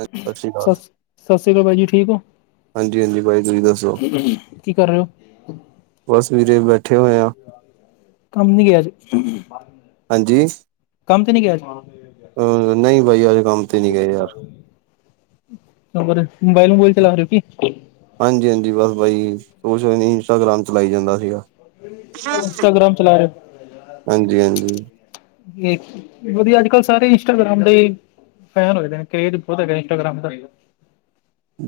ਸਤਿ ਸ਼੍ਰੀ ਸ ਅਕਾਲ ਸਸ ਰੀ ਕਾਲ, ਬਾਈ ਜੀ ਠੀਕ ਹੋ। ਹਾਂਜੀ-ਹਾਂਜੀ ਬਾਈ ਤੁਸੀਂ ਦੱਸੋ, ਕੀ ਕਰ ਰਹੇ ਹੋ ਬਸ ਵੀਰੇ ਬੈਠੇ ਹੋਏ ਆ। ਕੰਮ ਨੀ ਗਿਆ ਅੱਜ ਹਾਂਜੀ, ਕੰਮ ਤੇ ਨੀ ਗਿਆ ਅੱਜ ਅ ਨਹੀਂ ਬਾਈ ਅੱਜ ਕੰਮ ਤੇ ਨਹੀਂ ਗਏ ਯਾਰ। ਹੋਰ ਮੋਬਾਈਲ ਮੁਬਇਲ ਚਲਾ ਰਹੇ ਹੋ ਕੀ। ਹਾਂਜੀ-ਹਾਂਜੀ, ਬਸ ਬਾਈ ਸੋਸ਼ਲ ਨੀ, ਇੰਸਟਾਗ੍ਰਾਮ ਚਲਾਈ ਜਾਂਦਾ ਸੀਗਾ। ਇੰਸਟਾਗ੍ਰਾਮ ਚਲਾ ਰਹੇ ਓ ਹਾਂਜੀ-ਹਾਂਜੀ। ਤੇ ਕਿਉਂਕਿ ਅੱਜ-ਕੱਲ੍ਹ ਸਾਰੇ ਇੰਸਟਾਗ੍ਰਾਮ ਦੇ ਈ ਫੈਨ ਹੋਏ ਦੇਣੇ, ਕਰੇਜ ਬਹੁਤ ਹੈ ਇੰਸਾਗ੍ਰਾਮ ਦਾ।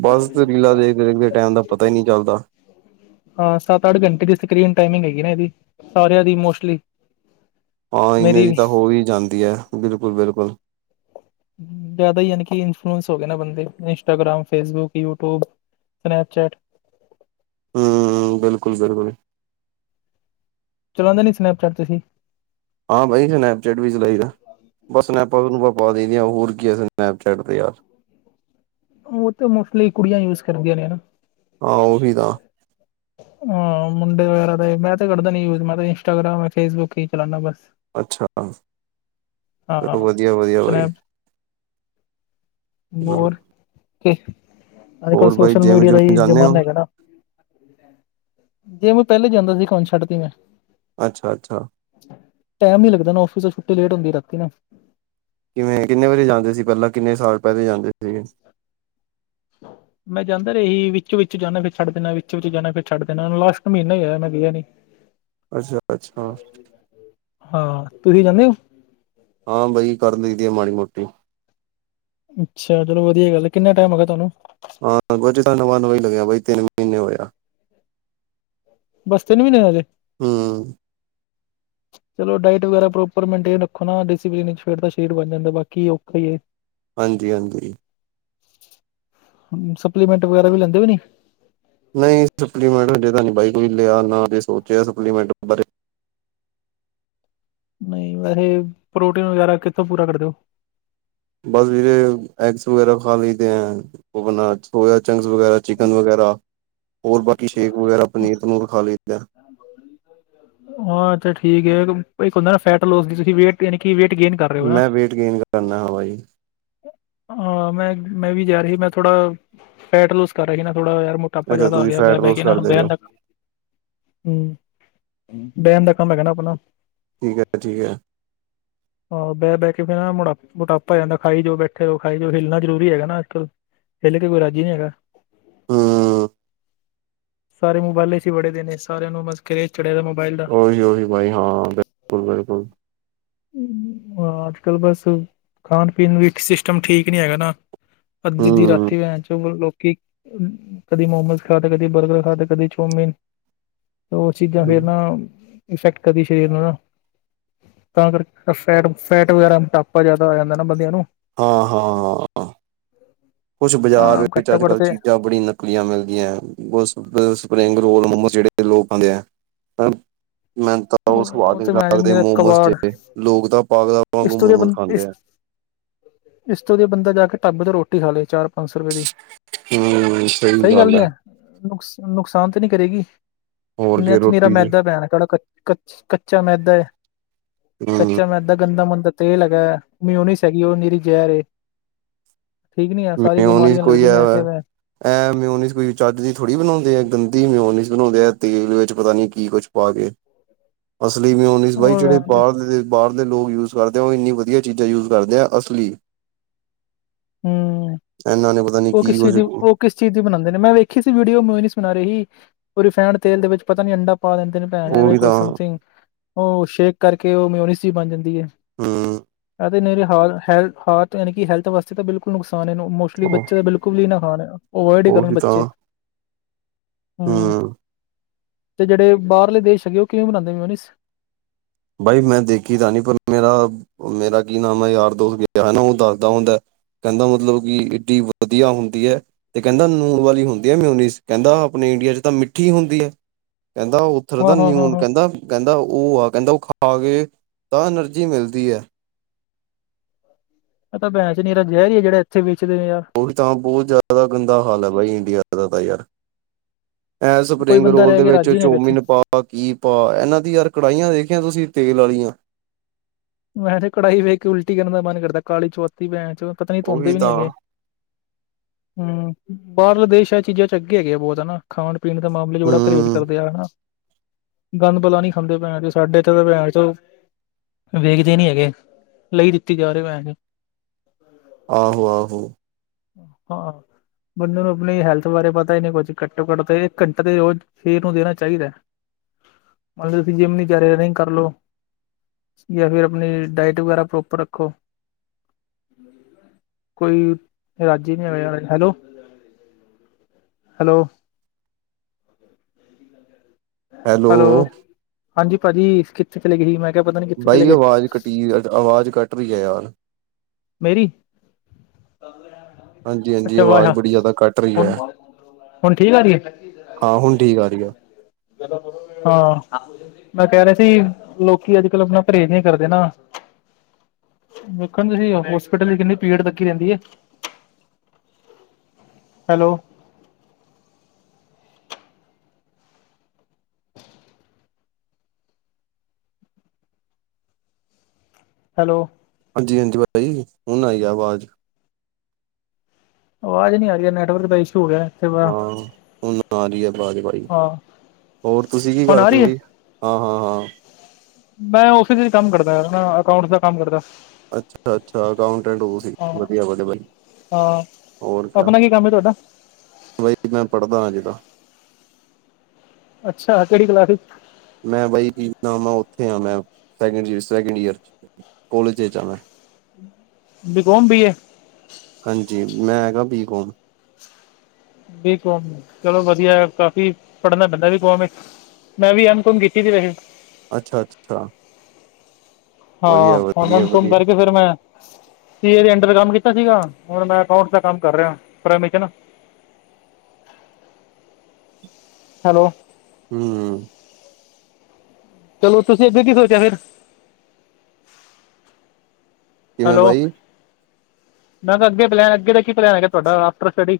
ਬਸ ਤੇ ਰੀਲਾ ਦੇਖਦੇ-ਦੇੇਖਦੇ ਟੈਮ ਦਾ ਪਤਾ ਹੀ ਨਹੀਂ ਚੱਲਦਾ। ਹਾਂ ਸੱਤ-ਅੱਠ ਘੰਟੇ ਦੀ ਸਕਰੀਨ ਟਾਈਮਿੰਗ ਹੈਗੀ ਨਾ ਇਹਦੀ, ਸਾਰਿਆਂ ਦੀ ਮੋਸਟਲੀ। ਹਾਂ ਇਨੇ ਦੀ ਤਾਂ ਹੋ ਵੀ ਜਾਂਦੀ ਐ, ਬਿਲਕੁਲ-ਬਿਲਕੁਲ। ਜ਼ਿਆਦਾ ਹੀ ਯਾਨੀ ਕਿ ਇਨਫਲੂਐੰਸ ਹੋ ਗਏ ਨਾ ਬੰਦੇ, Instagram, Facebook, YouTube Snapchat ਹੂੰ, ਬਿਲਕੁਲ- ਬਿਲਕੁਲ ਚਲਾਂਦੇ ਨੀ ਸਨੈਪਚੈਟ ਤੁਸੀਂ। ਹਾਂ ਬਈ ਸਨੈਪਚੈਟ ਵੀ ਚਲਾਈ ਦਾ। ਬਸ ਸਨੈਪਾਂ ਸਨੂਪਾਂ ਪਾ ਦਈ ਦੀ ਆ, ਹੋਰ ਕੀ ਐ ਸਨੈਪਚੈਟ ਤੇ ਯਾਰ। ਉਹ ਤੇ ਮੋਸਟਲੀ ਕੁੜੀਆਂ ਯੂਜ ਕਰਦੀਆਂ ਨੇ ਹਨਾ। ਹਾਂ ਉਹ ਵੀ ਤਾਂ। ਹਾਂ ਮੁੰਡੇ ਵਗੈਰਾ ਤੇ, ਮੈਂ ਤੇ ਕਰਦਾ ਨੀ ਯੂਜ, ਮੈਂ ਤੇ ਇੰਸਟਾਗ੍ਰਾਮ, ਫੇਸਬੁੱਕ ਹੀ ਚਲਾਂਦਾ ਬੱਸ। ਅੱਛਾ। ਹਾਂ ਚਲੋ ਵਧੀਆ- ਵਧੀਆ ਬਾਈ, ਸਨੈਪ ਹੂੰ। ਤੇ ਅੱਜ- ਕੱਲ੍ਹ ਬਾਈ ਸੋਸ਼ਲ ਜਿਮ ਮੀਡੀਆ ਦਾ ਜੁਮ ਹੀ ਜਾਂਦੇ ਹੋ ਜ਼ਮਾਨਾ ਹੈਗਾ ਨਾ। ਜੇ ਮੈਂ ਪਹਿਲੇ ਜਾਂਦਾ ਸੀ, ਕੌਣ ਛੱਡ ਤੀ ਮੈਂ। ਅੱਛਾ -ਅੱਛਾ। ਟੈਮ ਨੀ ਲੱਗਦਾ ਨਾ, ਔਫਿਸ ਤੋ ਛੁੱਟੀ ਲੇਟ ਹੁੰਦੀ ਰਾਤੀ ਨਾ। ਕਿਵੇਂ ਕਿੰਨੇ ਵਜੇ ਜਾਂਦੇ ਸੀ ਪਹਿਲਾਂ, ਕਿੰਨੇ ਸਾਲ ਪਹਿਲੇ ਜਾਂਦੇ ਸੀਗੇ। [unintelligible] ਮੈਂ ਜਾਂਦਾ ਰਿਹਾ ਸੀ, ਵਿੱਚ- ਵਿੱਚ ਜਾਂਦਾ ਫਿਰ ਛੱਡ ਦਿੰਨਾ, ਵਿੱਚ ਵਿੱਚ ਜਾਨਾ, ਲਾਸਟ ਮਹੀਨਾ ਹੋਇਆ ਮੈਂ ਗਿਆ ਨੀ। [unintelligible] ਅੱਛਾ-ਅੱਛਾ [unintelligible] ਹਾਂ। ਤੁਸੀਂ ਜਾਨੇ ਓ? ਹਾਂ, ਬਈ ਕਰ ਲਈ ਦੀ ਆ ਮਾੜੀ ਮੋਟੀ। ਅੱਛਾ! ਚਲੋ ਵਧੀਆ ਗੱਲ ਏ ਕਿੰਨਾ ਟੈਮ ਹੋ ਗਿਆ ਤੁਹਾਨੂੰ? ਹਾਂ ਕੁਝ ਤਾਂ ਨਵਾ ਨਵਾਂ ਹੀ ਲੱਗਿਆ ਬਈ ਤਿੰਨ ਮਹੀਨੇ ਹੋਏ ਆ। ਬੱਸ ਤਿੰਨ ਮੀਨੇ ਹੋ ਗੇ। ਹੂੰ। ਚਲੋ ਡਾਇਟ ਵਗੈਰਾ ਪ੍ਰੋਪਰ ਮੈਂਟੇਨ ਰੱਖੋ ਨਾ [unintelligible] ਬਣ ਜਾਂਦਾ ਬਾਕੀ ਔਖਾ ਈ ਏ। ਹਾਂਜੀ ਹਾਂਜੀ। ਸਪਲੀਮੈਂਟ ਵਗੈਰਾ ਵੀ ਲੈਂਦੇ ਓ ਕਿ ਨਈ। ਨਹੀਂ, ਸਪਲੀਮੈਂਟ ਹਜੇ ਤਾਂ ਨੀ ਬਾਈ ਕੋਈ ਲਿਆ ਨਾ ਏ ਸੋਚਿਆ ਸਪਲੀਮੈਂਟ ਬਾਰੇ। ਨਹੀਂ ਵੈਸੇ ਪ੍ਰੋਟੀਓ ਵਗੈਰਾ ਕਿੱਥੋਂ ਪੂਰਾ ਕਰਦੇ ਓ। ਬਸ ਵੀਰੇ ਐਗਸ ਵਗੈਰਾ ਖਾ ਲਇਦੇ ਹੈਨ [unintelligible] ਉਹ ਬ ਸੋਯਾ ਚੰਗਸ ਵਗੈਰਾ, ਚਿਕਨ ਵਗੈਰਾ ਹੋਰ ਬਾਕੀ ਸ਼ੇਕ ਵਗੈਰਾ ਪਨੀਰ ਪਨੂਰ ਖਾ ਲਈਦਾ। ਹਾਂ, ਏ ਤੇ ਠੀਕ ਏ ਇੱਕ ਏਕ ਹੌਂਦਾ ਨਾ ਫੈਟ ਲੋਸ ਦੀ ਤੁਸੀਂ ਵੇਟ ਯਾਨੀ ਕਿ ਵੇਟ ਗੇਨ ਕਰ ਰੇ ਓ ਨਾ। ਮੈਂ ਵੇਟ ਗੇਨ ਕਰਨਾ ਹਾਂ ਬਾਈ ਹਾਂ ਮੈਂ ਮੈਂ ਵੀ ਜਾ ਰੀ ਮੈਂ ਥੋੜਾ ਫੈਟ ਲੋਸ ਕਰ ਰੀ ਨਾ ਥੋੜਾ ਯਾਰ ਟਾਪਾ ਅੱਛਾ ਜ਼ਿਆਦਾ ਹੋ ਤੁਸੀਂ ਗਿਆ ਬਹਿ ਫੈਟ ਬਹਿ ਲੋਸ ਕੇ ਨਾ ਕਰਦੇ ਬੈਆਂ ਪਏ ਓ ਤਕ। ਹੂੰ, ਬੈਣ ਦਾ ਕੰਮ ਹੇਗਾ ਨਾ ਆਪਣਾ। ਠੀਕ ਐ ਤੇ ਠੀਕ ਐ। ਆਹੋ ਬਹਿ ਬਹਿ ਕੇ ਵੀ ਨਾ ਮੋਟ--ਮੋਟਾਪਾ ਜਾਦਾ ਖਾਈ ਜਾਓ ਬੈਠੇ ਰੋ ਖਾਈ ਜਾਓ ਹਿਲਣਾ ਜ਼ਰੂਰੀ ਹੈਗਾ ਨਾ ਅੱਜਕੱਲ੍ਹ। ਹਿਲ ਕੇ ਕੋਈ ਰਾਜੀ ਨਹੀ ਹੈਗਾ। ਹੂੰ। ਸਾਰੇ ਮੋਬਾਇਲਾ ਏਸੀ ਵੜੇ ਰੇ ਨੇ ਸਾਰਿਆਂ ਨੂੰ ਬਸ ਖੇ ਛੱਡਦੇ ਮੋਬਾਈਲ ਦਾ ਓਵੀ ਜਰੂਰੀ ਬਾਈ ਹਾਂ ਬਿਲਕੁਲ- ਬਿਲਕੁਲ। ਹਾਂ, ਅੱਜ ਕੱਲ ਬਸ ਖਾਣ ਪੀਣ ਵੀ ਸਿਸਟਮ ਠੀਕ ਨੀ ਹੈਗਾ ਨਾ। ਅੱਧੀ-ਅੱਧੀ ਹਮ ਰਾਤੀ ਵੈਨਚੋ ਮੁੜ ਲੋਕੀ ਕਦੀ ਮੋਮੋਸ ਖਾਦੇ, ਕਦੀ ਬਰਗਰ ਖਾਦੇ, ਕਦੀ ਚੋਮੀਨ। ਓ ਚੀਜ਼ਾਂ ਫੇਰ ਨਾ ਇਫੈਕਟ ਕਰਦੀ ਸਰੀਰ ਨੂੰ ਨਾ ਤਾਂ ਕਰਕੇ ਫੈਟ-ਫੈਟ ਵਗੈਰਾ ਮੋਟਾਪਾ ਜ਼ਿਆਦਾ ਆ ਜਾਂਦਾ ਨਾ ਬੰਦਿਆਂ ਨੂੰ। ਹਾਂ- ਹਾਂ -ਹਾਂ। [inaudible] ਕੁਛ ਹਾਂ ਬਾਜ਼ਾਰ ਇਚ ਅੱਜ ਘੱਟੋ ਘੱਟ ਕਲ ਤੇ ਚੀਜ਼ਾਂ ਬੜੀ ਨਕਲੀਆਂ ਮਿਲਦੀਆਂ [unintelligible] ਸਪਰਿੰਗ ਰੋਲ ਮੋਮੋ ਖਾਂਦੇ ਆ ਮੈਂ ਮੈਨੂੰ ਤਾਂ ਬੌਤ ਉਹ ਸਵਾਦ ਈ ਨੀ ਤੇ ਮੈਂ ਲਗਦੇ ਨ ਮੋਮੋਸ ਜਿ ਲੋਕ ਤਾਂ ਪਾਗਲਾਂ ਵਾਂਗੂ ਇਸਟੂਰੀ ਬ ਮੋਮੋਸ ਖਾਂਦੇ ਆ [unintelligible] ਇਸਤੋਂ ਵਦੀਆ ਬੰਦਾ ਜਾ ਕੇ ਢਾਬੇ ਤੇ ਰੋਟੀ ਖਾ ਲੇ ਚਾਰ ਪੰਜ ਸੌ ਰੁਪਏ ਦੀ। ਸਹੀ ਗੱਲ ਨੀ ਐ ਨੁਕਸ ਨੁਕਸਾਨ ਤੇ ਨੀ ਕਰੇਗੀ। ਹੋਰ ਤੇ ਕੀ ਨੀਰਾ ਰੋਟੀ ਦੀ ਮੈਦਾ ਪੈਣਾ ਤਾੜਾ ਕੱਚ ਕੱਚਾ ਮੈਦਾ ਏ ਹਮ ਕੱਚਾ ਮੈਦਾ ਗੰਦਾ ਮੰੰਦਾ ਤੇਲ ਹੈਗਾ ਏ ਮਿਓਨੀਸ ਹੇਗੀ ਓ ਨੀਰੀ ਜੈਰ ਏ। ਠੀਕ ਨੀ ਐ ਸਾਰੀ ਬਿਮਾਰੀਆਂ ਲੱਗਦੀ ਨੀ ਐਸੇ ਵ। ਐ ਮਿਓਨਿਸ ਕੋਈ ਚੱਜ ਦੀ ਥੋੜ੍ਹੀ ਬਣਾਉਂਦੇ ਆ ਗੰਦੀ ਮਿਓਨਿਸ ਬਣਾਉਂਦੇ ਆ ਤੇਲ ਦੇ ਵਿੱਚ ਪਤਾ ਨੀ ਕੀ ਕੁਝ ਪਾ ਕੇ ਅਸਲੀ ਮੀਓਨਿਸ ਬਾਈ ਹੋਰ ਜਿਹੜੇ ਵਿਆਹ ਚ ਬਾਹਰ ਦੇ ਬਾਹਰ ਦੇ ਲੋਕ ਯੂਜ ਕਰਦੇ ਆ ਓ ਇੰਨੀ ਵਧੀਆ ਚੀਜ਼ਾਂ ਯੂਜ ਕਰਦੇ ਆ ਅਸਲੀ। ਹੂੰ, ਇਹਨਾਂ ਨੇ ਪਤਾ ਨੀ ਓ ਕੀ ਕਿਸੇ ਕੁਝ ਦੀ ਓ ਉਹ ਕਿਸ ਚੀਜ਼ ਦੀ ਬਣਾਉਂਦੇ ਨੇ ਮੈਂ ਵੇਖੀ ਸੀ ਵੀਡੀਓ ਮਯੋਨਿਸ ਬਣਾ ਰੇ ਹੀ ਓ ਰਿਫਾਇਡ ਤੇਲ ਦੇ ਵਿੱਚ ਪਤਾ ਨੀ ਅੰਡਾ ਪਾ ਦਿੰਦੇ ਨੇ ਭੈਣ ਐਵੇਂ ਵੀ ਕੋਈ ਤਾਂ ਸਮਥਿੰਗ ਓ ਸ਼ੇਕ ਕਰਕੇ ਓ ਮਿਯੋਨਿਸ ਈ ਬਣ ਜਾਂਦੀ ਐ। ਹੂੰ। ਐ ਤੇ ਨੀਰੀ ਹਾਲ ਹੈਲ ਹਾਰਟ ਯਾਨੀ ਕਿ ਹੈਲਥ ਵਾਸਤੇ ਤਾਂ ਬਿਲਕੁਲ ਨੁਕਸਾਨ ਏ ਮੋ ਉਹ ਬੱਚੇ ਤਾਂ ਬਿਲਕੁਲ ਵੀ ਨਾ ਖਾ ਅਵਇਡ ਈ ਉਹ ਕਰੋ ਵੀ ਤਾਂ ਬੱਚੇ। ਹਮ ਹੂੰ ਤੇ ਜਿਹੜੇ ਬਾਹਲੇ ਦੇਸ਼ ਹੈਗੇ ਉਹ ਕਿਵੇਂ ਬਨਾਉਂਦੇ ਮਿਆਨੀਸ ਬਾਈ ਮੈਂ ਦੇਖੀ ਤਾਂ ਨੀ ਪਰ ਮੇਰਾ ਮੇਰਾ ਕੀ ਨਾਮ ਹੈ ਯਾਰ ਦੋਸਤ ਗਿਆ ਹਨਾ ਉਹ ਦੱਸਦਾ ਹੁੰਦਾ। ਕਹਿੰਦਾ ਮਤਲਬ ਕਿ ਏਡੀ ਵਧੀਆ ਹੁੰਦੀ ਹੈ। ਤੇ ਕਹਿੰਦਾ ਨੂਣ ਵਾਲੀ ਹੁੰਦੀ ਹੈ ਮਨੀ ਕਹਿੰਦਾ ਆਪਣੇ ਇੰਡੀਆ ਚ ਤਾਂ ਮਿੱਠੀ ਹੁੰਦੀ ਹੈ ਕਹਿੰਦਾ ਪੱਥਰ ਦਾ ਹਾਂ ਹਾਂ ਹਾਂ ਨਿਊਨ ਹਾਂ ਕਹਿੰਦਾ ਕਹਿੰਦਾ ਉਹ ਆ ਕਹਿੰਦਾ ਉਹ ਖਾ ਕੇ ਤਾਂ ਐਨਰਜੀ ਮਿਲਦੀ ਹੈ ਇਹ ਤਾਂ ਭੈਂਸਚੀਰਾ ਜ਼ਹਿ ਹੀ ਹੈ ਜਿਹੜੇ ਇੱਥੇ ਵੇਦੇ ਯਾਰ ਉਹੀ ਤਾਂ ਬਹੁਤ ਜ਼ਿਆਦਾ ਗੰਦਾ ਹਾਲ ਹੈ ਬਾਈ ਇੰਡੀਆ ਦਾ ਤਾਂ ਯਾਰ ਇਹ ਕੋਈ ਸਪਰਿੰਗ ਬੰਦਾ ਰੋਲ ਰਹਿ ਦੇ ਕੇ ਵਿੱਚ ਰਾਜੀ ਨੀ ਹੈਗਾ ਇੱਥੇ ਚੋਮਿਨ ਪਾ ਭ ਕੀ ਭਾ ਇਹਨਾਂ ਦੀ ਯਾਰ ਕੜਾਹੀਆਂ ਦੇਖਿਆ ਤੁਸੀਂ ਤੇਲ ਵਾਲੀਆਂ ਮੈਂ ਤੇ ਕੜਾਈ ਵੇਖ ਕੇ ਉਲਟੀ ਕਰਨ ਦਾ ਮਨ ਕਰਦਾ ਕਾਲੀ ਚੁਆਤੀ ਪੈਂ ਚੋ ਪਤਾ ਨੀ ਉਹੀ ਧੋਂਦੇ ਵੀ ਨੀ ਤਾਂ ਹੈਗੇ। ਹਮ ਬਾਹਰਲੇ ਦੇਸ਼ ਇਹ ਚੀਜ਼ਾਂ ਚ ਅੱਗੇ ਹੈਗੇ ਆ ਬਹੁਤ ਹਨਾ। ਖਾਣ ਪੀਣ ਦੇ ਮਾਮਲੇ ਚ ਬੜਾ ਪਰਹੇਜ਼ ਹੂੰ ਕਰਦੇ ਆ। ਹਨਾ ਗੰਦ ਬਲਾ ਨੀ ਖਾਂਦੇ ਭੈਣ ਚੋ ਸਾਡੇ ਇਥੇ ਤਾਂ ਭੈਣ ਚੋਂ ਵੇਖਦੇ ਨੀ ਹੈਗੇ ਲਈ ਦਿੱਤੀ ਜਾ ਰਹੀ [unintelligible] ਆਹੋ -ਆਹੋ ਹਾਂ ਬੰਦੇ ਨੂੰ ਆਪਣੀ ਹੈਲਥ ਬਾਰੇ ਪਤਾ ਹੀ ਨਹੀਂ ਕੁੱਝ ਘੱਟੋ ਘੱਟ ਤੇ ਇੱਕ ਘੰਟਾ ਦੇ ਰੋਜ਼ ਸ਼ਰੀਰ ਨੂੰ ਦੇਣਾ ਚਾਹੀਦਾ ਹੈ ਮਤਲਬ ਤੁਸੀਂ ਜਿੰਮ ਨ ਵਿਚਾਰੇ ਰਨਿੰਗ ਕਰ ਲਓ ਜਾਂ ਫਿਰ ਆਪਣੀ ਡਾਇਟ ਵਗੈਰਾ ਪ੍ਰੋਪਰ ਰੱਖੋ। ਕੋਈ, ਰਾਜੀ ਨਹੀਂ ਆ ਹੈਲੋ ਹੈਲੋ, ਹੈਲੋ ਹਾਂਜੀ ਭਾਜੀ ਕਿੱਥੇ ਚਲੇ ਗਏ ਸੀ ਮੈਂ ਕਿਹਾ ਪਤਾ ਨੀ, ਕਿੱਥੇ ਬਾਈ ਚਲੇ ਗਏ ਆਵਾਜ਼ ਕਟੀ ਆਵਾਜ਼ ਕੱਟ ਰਹੀ ਹੈ ਯਾਰ ਮੇਰੀ, ਹਾਂਜੀ ਹਾਂਜੀ ਅੱਛਾ ਆਵਾਜ਼ ਵਾਹ ਬੜੀ ਜ਼ਿਆਦਾ ਕੱਟ ਰਹੀ ਹੁਣ ਹੈ ਹੁਣ ਠੀਕ ਆ ਰਹੀ ਹੈ ਹਾਂ ਹੁਣ ਠੀਕ ਆ ਰਹੀ ਆ ਹਾਂ ਮੈਂ ਕਹਿ ਰਿਹਾ ਸੀ ਲੋਕੀ ਅੱਜ ਕੱਲ ਆਪਣਾ ਪਰਹੇਜ਼ ਨਹੀਂ ਕਰਦੇ ਨਾ। ਵੇਖਣ ਤੁਸੀਂ ਹੋਸਪਿਟਲ ਦੀ ਕਿੰਨੀ ਪੀੜ ਤੱਕੀ ਰਹਿੰਦੀ ਹੈ। Hello hello. ਹਾਂਜੀ -ਹਾਂਜੀ ਭਾ ਜੀ ਹੁਣ ਆਈ ਆਵਾਜ਼। ਆਵਾਜ਼ ਨ ਨਹੀਂ ਆਹੀ ਹੈ ਨੈਟਵਰਕ ਦਾ ਇਸ਼ੂ ਹੈਗਾ। ਹਾਂ ਉਹੁ ਨਾ ਜ ਹੀ ਆ ਬਾਜ ਭਾਈ ਹਾਂ ਹੋਰ ਤੁਸੀਂ ਕੀ ਹੁਣ ਆ ਕਰਦੇ ਰਹੀ ਹੋ ਹੈ ਭਾਈ ਹਾਂ- ਹਾਂ, ਹਾਂ। ਮੈਂ ਫਿਸ ਵਿਚ ਕੰਮ ਕਰਦਾ ਅਕਾਊਂਟਸ ਦਾ ਕੰਮ ਕਰਦਾ ਅੱਛਾ- ਅੱਛਾ ਅਕਾਊਂਟੈਂਟ ਉਹ ਸੀ ਹਾਂ ਵਧੀਆ - ਹਾਂ ਆਪਣਾ ਕੀ ਕੰਮ ਤੁਹਾਡਾ ਬਾਈ ਮੈਂ ਪੜ੍ਹਦਾ ਹਜੇ ਤਾਂ ਅੱਛਾ ਕਿਹੜੀ ਕਲਾਸ ਮੈਂ ਬਾਈ ਜ ਮੈਂ ਉੱਥੇ ਆਾਂ ਮੈਂ ਸੈਕਡ, ਸੈਕਿੰਡ ਈਅਰ ਕੋਲੇਜ ਚ ਆ ਮੈਂ ਬੀ ਕੌਮ ਜਾਂ ਬੀਏ ਹਾਂਜੀ ਮੈਂ ਹੈਗਾ ਬੀ ਕੌਮ ਬੀ ਕੌਮ ਚਲੋ ਵਧੀਆ ਕਾਫੀ ਪੜਨਾ ਪੈਂਦਾ ਬੀ ਕੌਮ ਮੈਂ ਵੀ ਐਮਕੋਮ ਕੀਤੀ ਸੀ ਵੈਸੇ ਅੱਛਾ -ਅੱਛਾ। ਹਾਂ ਵਧੀਆ ਹੁਣ ਵਧੀਆ ਐਮਕੋਮ ਵਧੀਆ ਕਰਕੇ ਫੇਿਰ ਮੈਂ ਸੀ ਸੀਏ ਦੇ ਅੰਡਰ ਕੰਮ ਕੀਤਾ ਸੀਗਾ ਹੁਣ ਮੈਂ ਅਕਾਊਂਟਸ ਦਾ ਕੰਮ ਕਰ ਰਿਹਾ ਪ੍ਰਾਈਮ ਚ ਨਾ ਹੈਲੋ ਹੂੰ। ਚਲੋ, ਤੁਸੀਂ ਅੱਗੇ ਕੀ ਸੋਚਿਆ ਫਿਰ? ਕਿਵੇਂ ਹੈਲੋ, ਬਾਈ ਮੈਂ ਕਿਹਾ ਅੱਗੇ ਪਲੈਨ, ਅੱਗੇ ਦਾ ਕੀ ਪਲੈਨ ਹੈਗਾ ਤੁਹਾਡਾ? After study.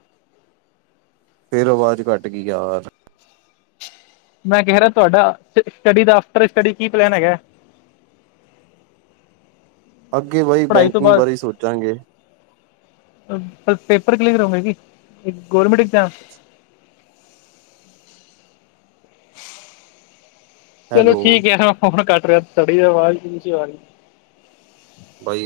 ਫੇਰ ਆਵਾਜ਼ ਘੱਟ ਗਈ ਯਾਰ। ਮੈਂ ਕਹਿ ਰਿਹਾ ਤੁਹਾਡਾ, ਸ ਸਟੱਡੀ ਦਾ, ਆਫਟਰ ਸਟੱਡੀ ਕੀ ਪਲੈਨ ਹੈਗਾ? ਅੱਗੇ ਬਈ ਪੜ੍ਹਾਈ ਤੋਂ ਬੈਂਕਿੰਗ ਬਾਅਦ ਬਾਰੇ ਈ ਸੋਚਾਂਗੇ। [unintelligible] ਪੇਪਰ ਕਲੀਅਰ ਕਰੋਗੇ ਕਿ ਗੌਰਮੈਂਟ ਐਗਜ਼ਾਮ। ਚਲੋ, ਹੈਲੋ ਠੀਕ ਏ, ਮੈਂ ਫੋਨ ਕੱਟ ਰਯਾ, ਤੁਆੜੀ ਆਵਾਜ਼। [unintelligible] ਬਾਈ ਓ